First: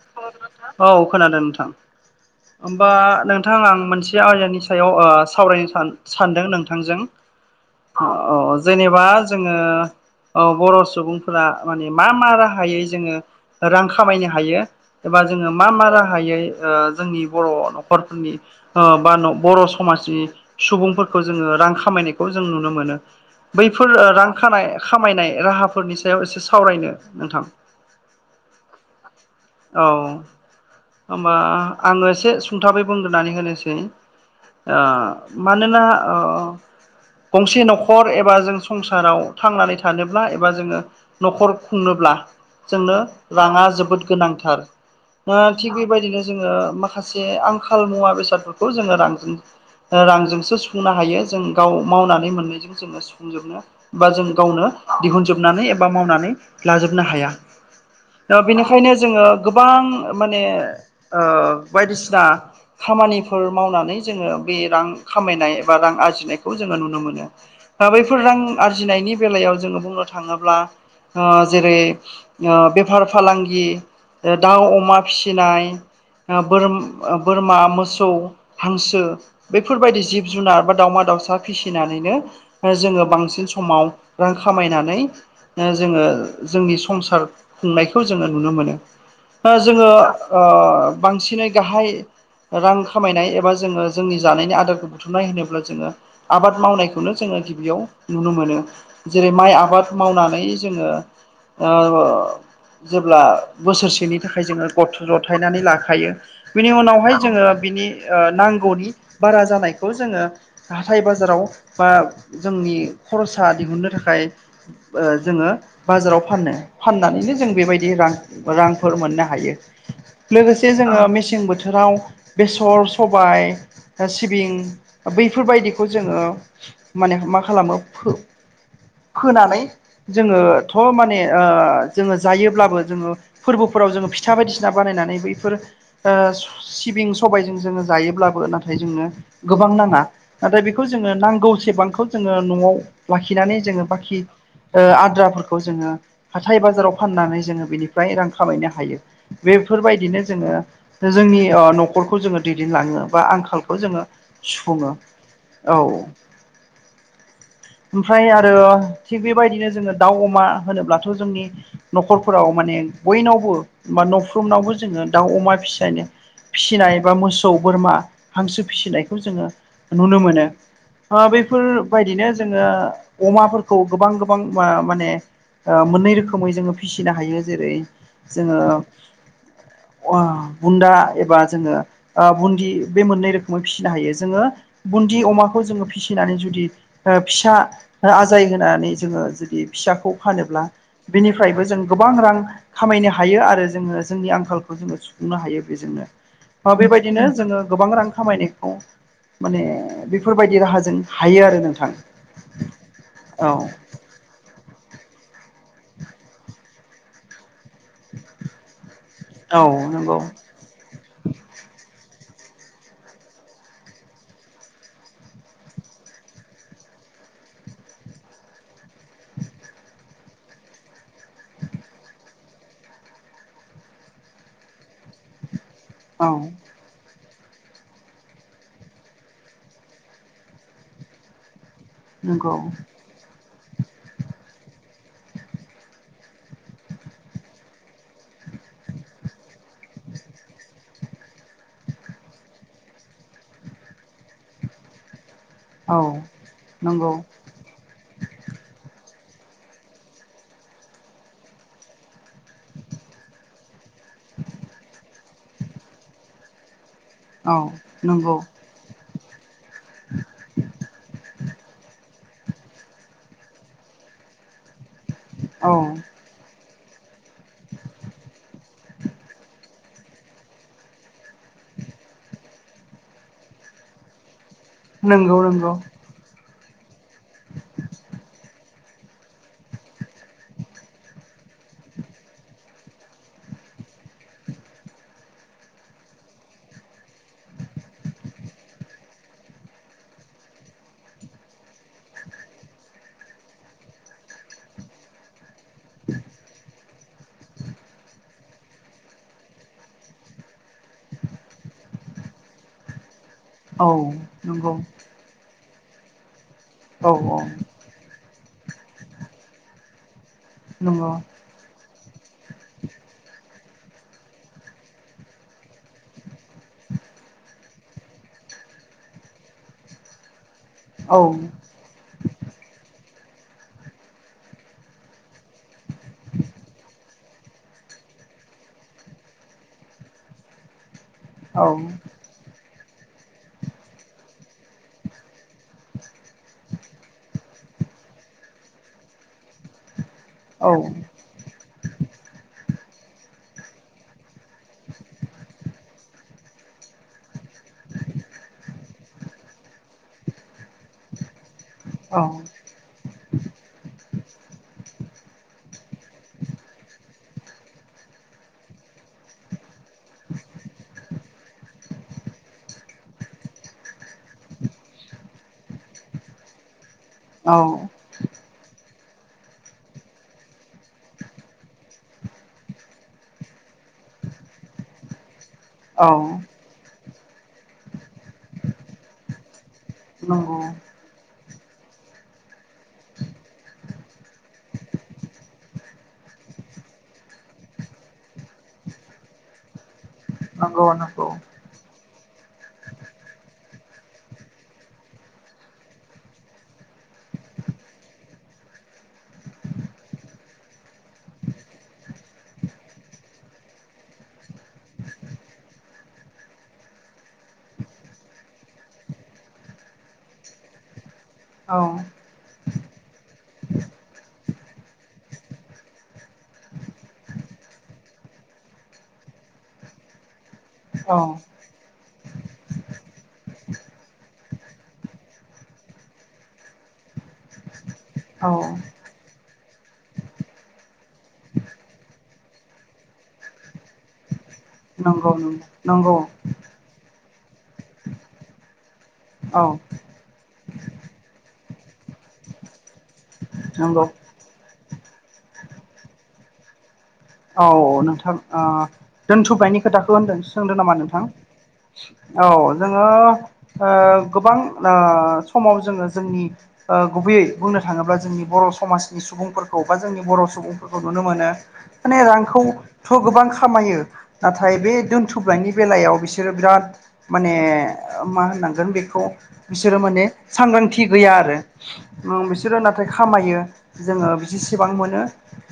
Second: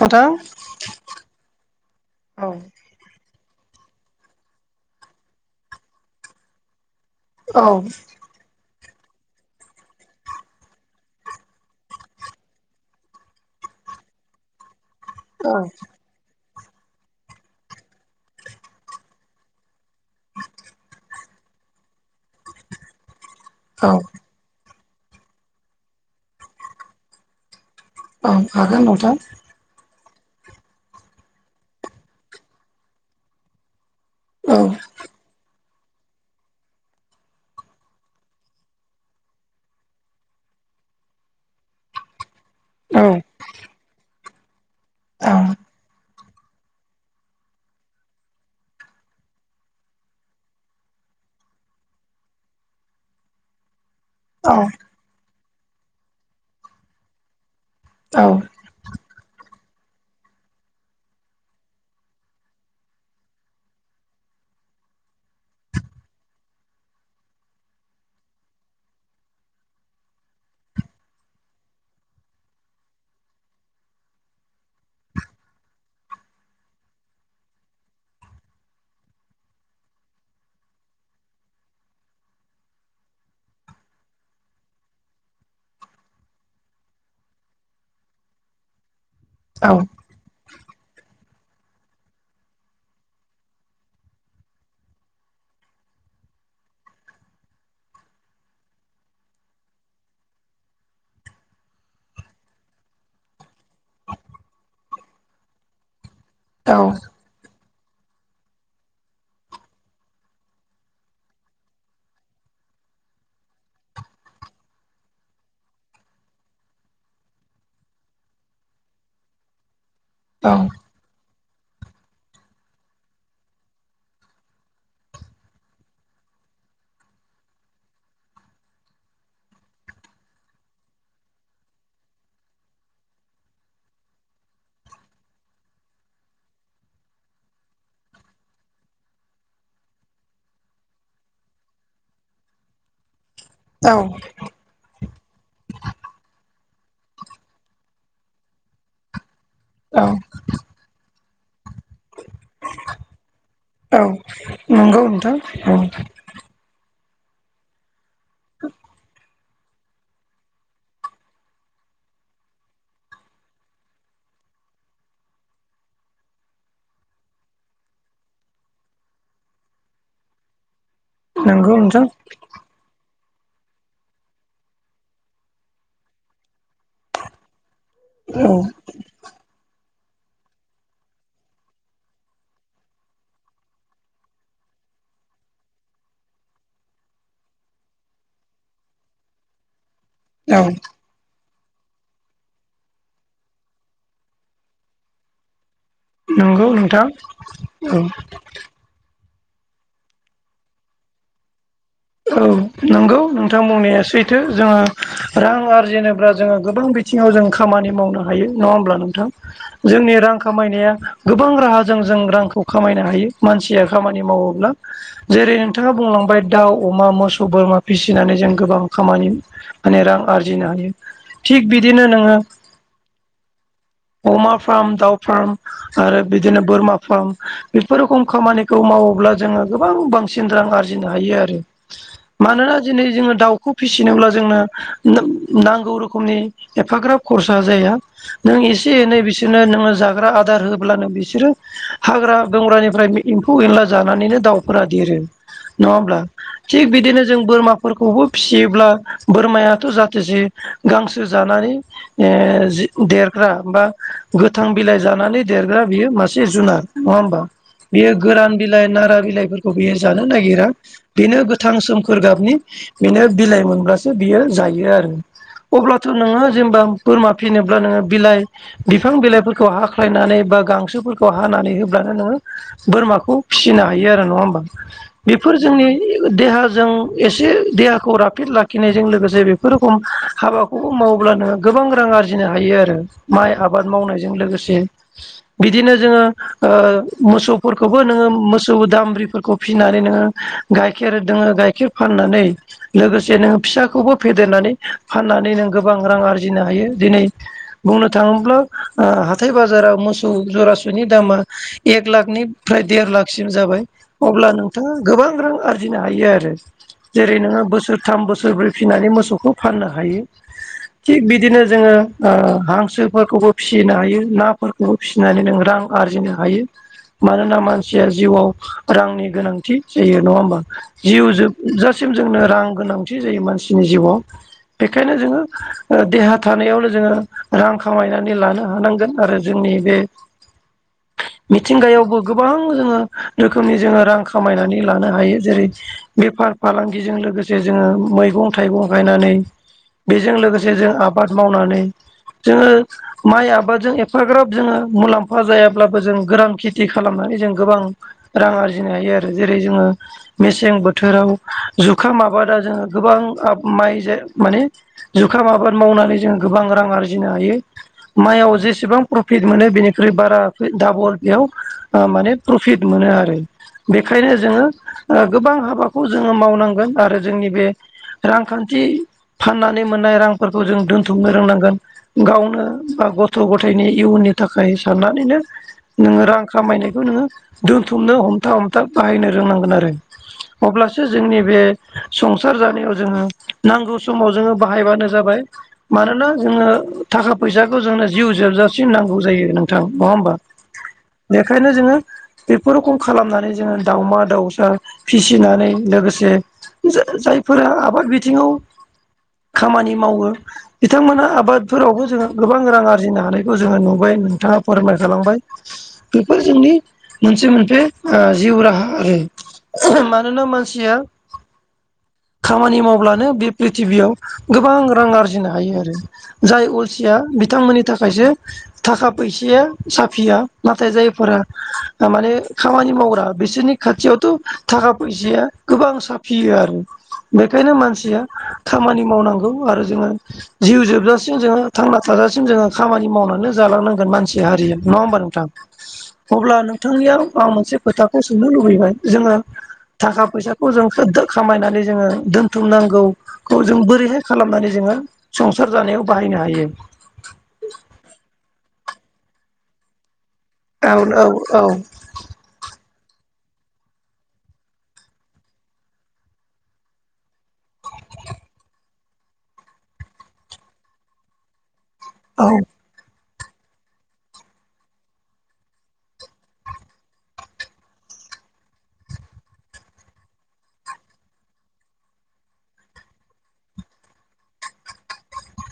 नोंथां औ खोनादों नोंथां। औ बा नोंथां आं मोनसे आयदानि सायाव आ सावरायनो सा-सानदों नोंथांजों। औ औ जेनेबा जोङो बर' सुबुंफोरा माने मा मा राहायै जोङो रां खामायनो हायो? एबा जोङो मा औ मा राहायै जोंनि बर' न'खरफोरनि बा बर' समाजनि सुबुंफोरखौ जोङो रां खामायनायखौ जों नुनो मोनो बैफोर रां खानाय खामायनाय राहाफोरनि सायाव एसे सावरायनो नोंथां। औ हागोन नोंथां। औ होनबा आङो एसे सुंथाबै बुंग्रोनानै होनोसै। औ ओ मानोना‌ अअ गंसे न'खर एबा जों संसाराव थांनानै थानोब्ला एबा जोङो न'खर खुंनोब्ला जोंनो औ राङा जोबोद गोनांथार औ थिग बेबायदिनो जोङो माखासे माखासे आंखाल मुवा बेसादफोरखौ जोङो रांजों रांजोंसो सुफुंनो हायो जों गाव मावनानै मोननायजों जोङो सुफुंजोबनो बा जों औ गावनो दिहुनजोबनानै एबा मावनानै लाजोबनो हाया। औ बेनिखायनो जोङो गोबां माने बायदिसिना खामानिफोर मावनानै जोङो बे रां खामायनाय एबा रां आरजिनायखौ जोङो नुनो मोनो। दा बैफोर रां आरजिनायनि बेलायाव जोङो बुंनो थाङोब्ला जेरै बेफार फालांगि दाउ अमा फिसिनाय बोर-बोरमा मोसौ हांसो बेफोरबायदि जिब जुनार बा दाावमा दाउसा फिसिनानै जोङो बांसिन समाव रां खामायनानै जोङो जोंनि संसार खुंनायखौ जोङो नुनो मोनो। जोङो औ बांसिनै गाहाय रां खामायनाय एबा जोङो जोंनि जानायनि आदारखौ बुथुमनाय होनोब्ला जोङो आबाद मावनाय खौनो जोङो गिबियाव नुनो मोनो जेरै माइ आबाद मावनानै जोङो ओ जेब्ला बोसोरसेनि थाखाय जोङो गथ' जथायनानै लाखायो। बिनि औ उनावहाय जोङो बिनि नांगौनि बारा जानायखौ जोङो हाथाइ बाजाराव बा जोंनि खरसा दिहुननो थाखाय जोङो बाजाराव फानो फाननानैनो जों बेबायदि रां रांफोर मोननो हायो। लोगोसे जोङो मेसें बोथोराव बेसर सबाय सिबिं बैफोरबायदिखौ जोङो माने मा खालामो फोनानै जोङो थ' माने जोङो जायोब्लाबो जोङो फोरबोफोराव जोङो फिथा बायदिसिना बानायनानै बैफोर सिबिं सबायजों जोङो जायोब्लाबो नाथाय जोंङो गोबां नाङा नाथाय बेखौ जोङो नांग गौ सेबांखौ जोङो न'आव लाखिनानै जोङो बाखि आद्राफोरखौ जोङो हाथाय बाजाराव फाननानै जोङो बिनिफ्राय रां खामायनो हायो। औ बेफोरबायदिनो जोङो जोंनि न'खर न'खरखौ जोङो दैदेनलाङो बा आंखालखौ जोङो सुफुङो नंगौ नोंथां औ ओमफ्राय आरो थिग बेबायदिनो जोङो दाउ अमा होनोब्लाथ' जोंनि न'खरफोराव माने बयनावबो बा न'फ्रुमनावबो जोङो दाउ अमा फिसनो फिसिनाय बा मोसौ बोरमा हांसो फिसिनायखौ जोङो नुनो मोनो नंगौ नोंथां बेफोरबायदिनो जोङो अमाफोरखौ गोबां गोबां माने मोननै रोखोमै जोङो फिसिनो हायो जेरै औ जोङो बुन्दा एबा जोङो बुन्दि बे मोननै रोखोमै फिसिनो हायो जोङो बुन्दि अमाखौ जो फिसिनानै जुदि फिसा आजाय होनानै जोङो जुदि फिसाखौ औ फानोब्ला बिनिफ्रायबो जों गोबां रां खामायनो हायो आरो जोङो जोंनि आंखालखौ जोङो सुफुंनो हायो नंगौ बेजोंनो नोंथां बेबायदिनो जोङो गोबां औ रां खामायनायखौ माने बेफोरबायदि राहाजों हायो आरो नोंथां औ नंगौ औ नोंथां बुंनाया सुइथ जोङो रां आरजिनोब्ला जोङो गोबां बिथिङाव जों खामानि माव मावनो हायो नङा होमब्ला नोंथां औ जोंनि नंगौ रां खामायनाया गोबां राहाजों जों रांखौ खामायनो हायो मानसिया खामानि मावोब्ला जेरै नोंथाङा बुंलांबाय दाउ अमा मोसौ बोरमा फिसिनानै जों गोबां खामानि माने रां आरजिनो हायो। थिग बिदिनो नोङो अमा फार्म दााव फार्म आरो औ बदि बर मा फारम बेफोर रोखोम खामानिखौ मावोब्ला जोङो गोबां बांसिन रां आरजिनो हायो आरो नंगौ मानोना दिनै जोङो दाउखौ फिसिनोब्ला जोंनो नांगौ रोखोमनि एफाग्राब खरसा जाया नों एसे एनै बिसोरनो नोङो जाग्रा आदार होोब अ्लानोों बिसोरो हाग्रा बंग्रानिफ्राय एम्फौ एनला जानानैनो दाउफोरा देरो औ नङाबब्ला थग नंगौ बिदिनो ज जों बोरमाफोरखौबो फिसियोब्ला बोरमायाथ' जाहाथे जे गांसो जानानै देरग्रा बा गोथां बिलाइ जानानै देरग्रा बियो मासे जुनार नङा होमबा औ बियो नंगौ गोरान बिलाइ नारा बिलाइ बि ज नागिरा बेनो गोथां हंखोर गाबनि बिनो बिलाइ मोनब्लासो बियो जायो आरो। औ अब्लाथ' नोङो जेनेबा बोरमा फिसिनोब्ला नोङो बिलाइ बिफां बिलाइफोरखौ हाख्लायनानै बा गांसोफोरखौ हानानै होब्लानो नोङो बोरमाखौ फिसिनो हायो आरो नङा होमबा नंगौ बेफोर नंगौ जोंनि देहाजों एसे देहाखौ राफोद लाखिनायजों लोगोसे बेफोर रोखम हाबाखौ बेखौ मावब्लानो गोबां रां आरजिनो हायो आरो माइ आबाद मावनायजों लोगोसे बिदिनो जोङो ओ मोसौफोरखौबो नोङो मोसौ दामब्रिफोरखौ फिसिनानै नोङो गाइखेर दोङो गाइखेर फाननानै लोगोसे नोङो फिसाखौबो फेदेरनानै फाननानै नों गोबां रां आरजिनो हायो दिनै बुंनो थाङोब्ला हाथथाय बाजाराव मोसौ जराास'नि दामा एक लाखनिफ्राय देर लाख सिम जाबाय औ अब्ला नंगौ नोंथाङा गोबां रां आरजिनो हायो आरो। औ औ जेरै नोङो बोसोर थाम बोसोरब्रै फिसिनानै मोसौखौ फाननो हायो नंगौ थिग बिदिनो जोङो ओ हांसोफोरखौबो फिसिनो हायो नाफोरखौबो फिसिनानै नों रां आरजिनो हायो। मानोना मानसिया जिउआव रांनि गोनांथि जायो नङा होमबा? औ जिउ जोब जासिम जोंनो रां गोनांथि जायो मानसिनि जिउआव बेखायनो जोङो ओ देहा थानायावनो जोङो रां खामायनानै लानो हानांगोन आरो जोंनि बे औ मिथिंगायावबो गोबां जोङो रोखोमनि जोङो रां खामायनानै लानो हायो। जेरै बेफार फालांगिजों लोगोसे जोङो मैगं थाइगं गायनानै बेजों औ लोगोसे जों आबाद मावनानै जोङो माइ आबादजों एफाग्राब जोङो मुलाम्फा जायाब्लाबो जों गोरान खेथि खालामनानै जों गोबां रां आरजिनो हायो। आरो जेरै जोङो मेसें बोथोराव जुखाम औ माबादा जोङो गोबां आब माइ माने जुखाम आबाद मावनानै जोङो गोबां रां आरजिनो हायो माइयाव जेसेबां प्रफिट मोनो बेनिख्रुइ बारा दाबल बेयाव ओ माने प्रफिट मोनो आरो। बेखायनो जोङो ओ गोबां हाबाखौ जोङो मावनांगोन आरो जोंनि बे रांखान्थि फाननानै मोननाय रांफोरखौ जों दोनथुमनो रोंनांगोन। गावनो बा गथ' गथायाइनि इयुननि थाखाय साननानैनो औ नोङो रां खामायनायखौ नोङो दोनथुमनो हमथा हमथा बाहायनो रोंनांगोन आरो। नंगौ। अब्लासो जोंनि बे संसार जानायाव जोङो नांगौ समाव जोङो बाहायबानो जाबाय मानोना जोङो थाखा फैसाखौ जोंनो जिउ जोबजासिम नांगौ जायो। नोंथां नङा होमबा? नंगौ नंगौ बेखायनो जोङो बेफोर रोखम खालामनानै जोङो दावमा दाउसा फिसिनानै लोगोसे जाजायफोरा आबाद बिथिङाव खामानि मावो बिथांमोना आबादफोरावबो जोङो गोबां रां आरजिनो हानायखौ जोङो नुबाय नोंथाङा फोरमायखांबाय। बेफोर जोंनि मोनसे मोनफे ओ जिउ राहा आरो। आहो मानोना मानसिया औ खामानि मावब्लानो बे प्रिथिबियाव गोबां रां आरजिनो हायो आरो। जाय अलसिया बिथांमोननि थाखायसो थाखा फैसाया साफिया नाथाय औ जायफोरा माने खामानि मावग्रा बिसोरनि खाथियावथ' थाखा फैसाया गोबां साफियो आरो बेखायनो मानसिया औ खामानि मावनांगौ आरो जोङो जिउ जोबजासिम जोङो थांना थाजासिम जोङो खामानि मावनानै जालांनांगोन मानसि हारिया नङा होमबा नंगौ नोंथां? नंगौ अब्ला नोंथांनियाव आं मोनसे खोथाखौ सोंनो लुबैबाय जोङो औ थाखा फैसाखौ जों [unintelligible] खामायनानै जोङो दोन्थुमनांगौखौ जों नंगौ बोरैहाय खालामनानै जोङो संसार जानायाव बाहायनो हायो। औ औ नोंथां ओ दोनथ'नायनि खोथाखौ होनदों सोंदों नामा औ नोंथां? औ औ औ जोङो ओ गोबां ओ समाव जोङो जोंनि ओ गुबैयै बुंनो थाङोब्ला जोंनि बर' समाजनि सुबुंफोरखौ बा जोंनि बर' सुबुं फोरखौ नुनो मोनो माने औ रांखौ थ' गोबां खामायो नाथाय बे दोनथुमनायनि बेलायाव बिसोरो बिराद माने मा होननांगोन बेखौ बिसोरो माने सांग्रांथि गैया आरो ओ बिसोरो नाथाय खामायो जोङो बिसेबां मोनो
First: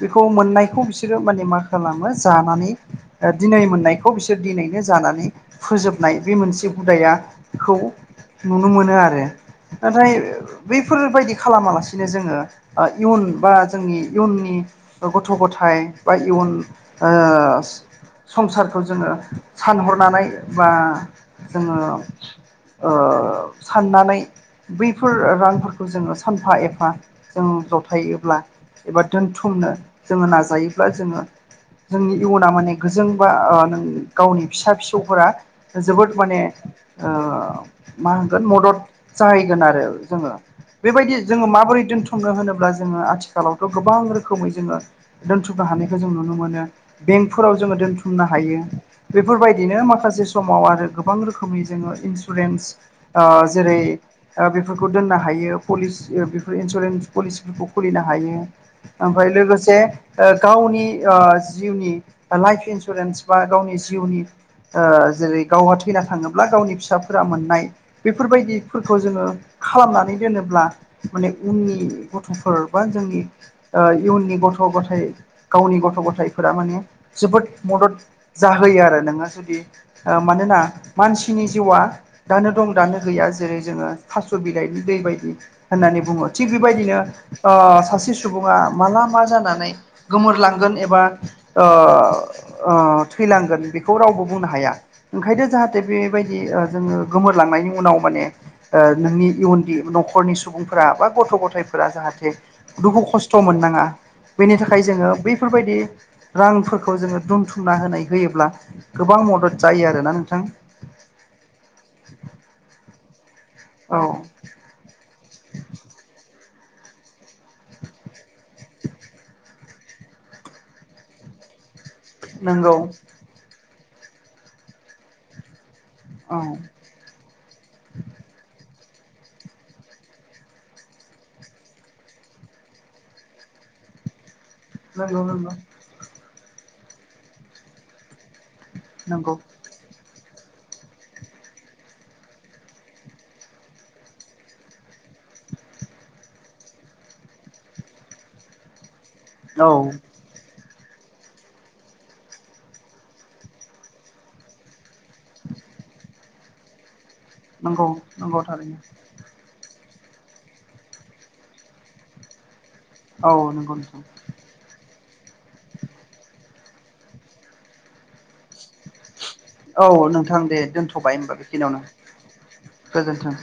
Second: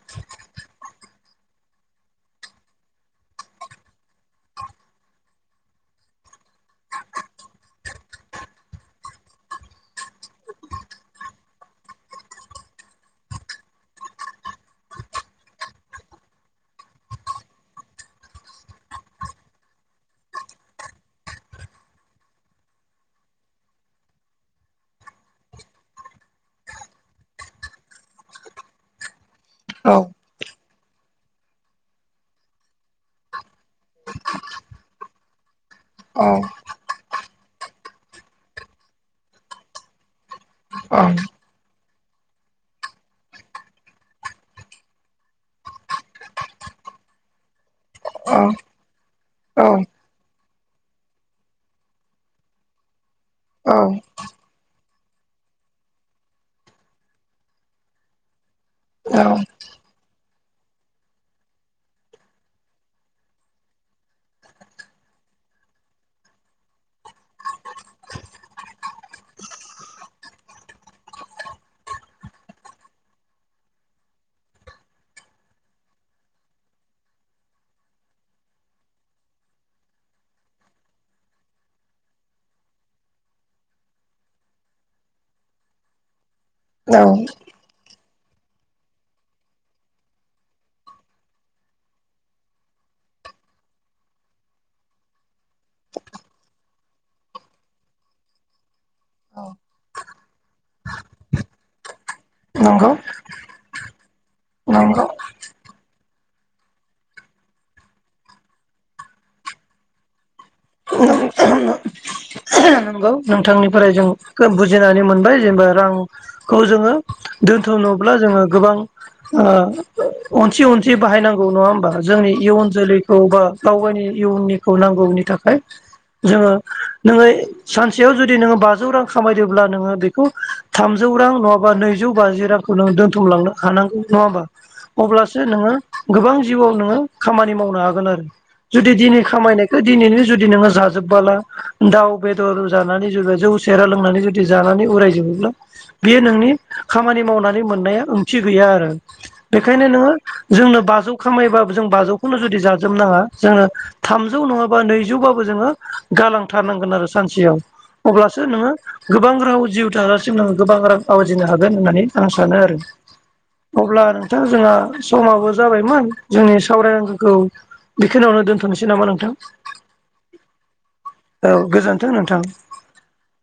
बेखौ मोननायखौ बिसोर बिसोरो माने मा खालामो जानानै दिनै मोननायखौ बिसोर दिनैनो जानानै फोजोबनाय बे मोनसे हुदायाखौ नुनो मोनो आरो। नाथाय बैफोरबायदि खालामालासिनो जोङो आ इयुन बा जोंनि इयुननि गथ' गथाय बा इयुन ओ संसारखौ जोङो सानहरनानै बा जोङो ओ साननानै बैफोर रांफोरखौ जोङो सानफा एफा जों जथायोबब्ला एबा दोनथुमनो औ जोङो नाजायोब्ला जोङो जोंनि इउना माने गोजों बा ओ गावनि फिसा फिसौफोरा जोबोद औ माने ओ मा होनगोन मदद जाहैगोन आरो जोङो औ बेबायदि जोङो माबोरै दोन्थुमनो होनोब्ला जोङो आथिखालावथ' गोबां रोखोमै जोङो नो हखौ जों नुनो मोनो बेंकफोराव जोङो दोनथुमनो हायो बेफोरबायदिनो माखासे समाव आरो गोबां रोखोमनि जोङो इन्सुरेन्स औ जेरै बेफोरखौ दोननो हायो पलिसि बेफोर इन्सुरेन्स पलिसिफोरखौ खुलिनो हायो औ ओमफ्राय लोगोसे गावनि जिउनि लाइफ इन्सुरेन्स बा गावनि जिउनि जेरै गावहा थैना थाङोब्ला गावनि फिसाफोरा मोननाय बेफोरबायदि खौ जोङो खालामनानै दोनोब्ला माने उननि गथ'फोर बा जोंनि इयुननि गथ' गथायाइ गावनि गथ' गथायफोरा माने जोबोद मदद जाहोयो आरो नोङो जुदि मानोना मानसिनि जिउआ दानो दं दानो गैया जेरै जोङो थास' बिलाइनि दै बायदि होननानै बुङो थिग बेबायदिनो औ सासे सुबुङा माला मा जानानै गोमोरलांगोन एबा थैलांगोन बेखौ रावबो बुंनो हाया ओंखायनो जाहाथे बेबायदि जोङो गोमोरलांनायनि उनाव माने नोंनि इयुन न'खरनि सुबुंफोरा बा गथ' गथायफोरा जाहाथे नंगौ दुखु ख स्थ' मोननाङा बेनि थाखाय जोङो नंगौ बैफोरबायदि रांफोरखौ जोङो दोनथुमना होनाय होयोब्ला गोबां मदद जायो आरोना नोंथां नंगौ नोंथांनिफ्राय औ जों बुजिनानै मोनबाय जेनेबा रांखौ जोङो दोनथ'नोब्ला जोङो गोबां ओ अनसि अनसि बाहायनांगौ नङा होमबा जोंनि इयुन नंगौ जोलैखौ बा गाव गावनि इयनिखौ नांगौनि थाखाय औ जोङो नोङो सानसेयाव जुदि नोङो बाजौ रां खामायदोंब्ला नोङो बेखौ थामजौ रां नङाबा नैजौ बाजि रां खौ नों दोनथुमलांनो हानांगोन नङा होमबा नंगौ अब्लासो नोङो गोबां जिउआव नोङो खामानि मावनो हागोन आरो जुदि दिनै नंगौ नंगौ खामायनायखौ दिनैनो जुदि नोङो जाजोबबोला दाउ बेदर जानानै जबा जौ सेरा लोंनानै जुदि जानानै उरायजोबोब्ला बेयो नोंनि खामानि मावनानै मोननाया ओंथि गैया आरो औ बेखायनो नोङो जोंनो बाजौ खामायोबो जों बाजौखौनो जुदि जाजोबनाङा जोंनो थामजौ नङाबा नैजौ थेवबाबो जोङो गालांथारनांगोन आरो सानसेयाव नंगौ अब्लासो नंगौ नोङो थारैनो गोबां राव जिउ था गोबां रां आवजिनो हागोन होननानै आं सानो आरो औ नंगौ अब्ला नोंथां जोंहा समाबो जाबायमोन जोंनि सावरायखौ बेखिनियावनो दोनथ'नोसै नामा नोंथां औ नोंथां दे दोनथ'बाय हबा औ गोजोन्थों नोंथां बेखिनियावनो गोजोनथों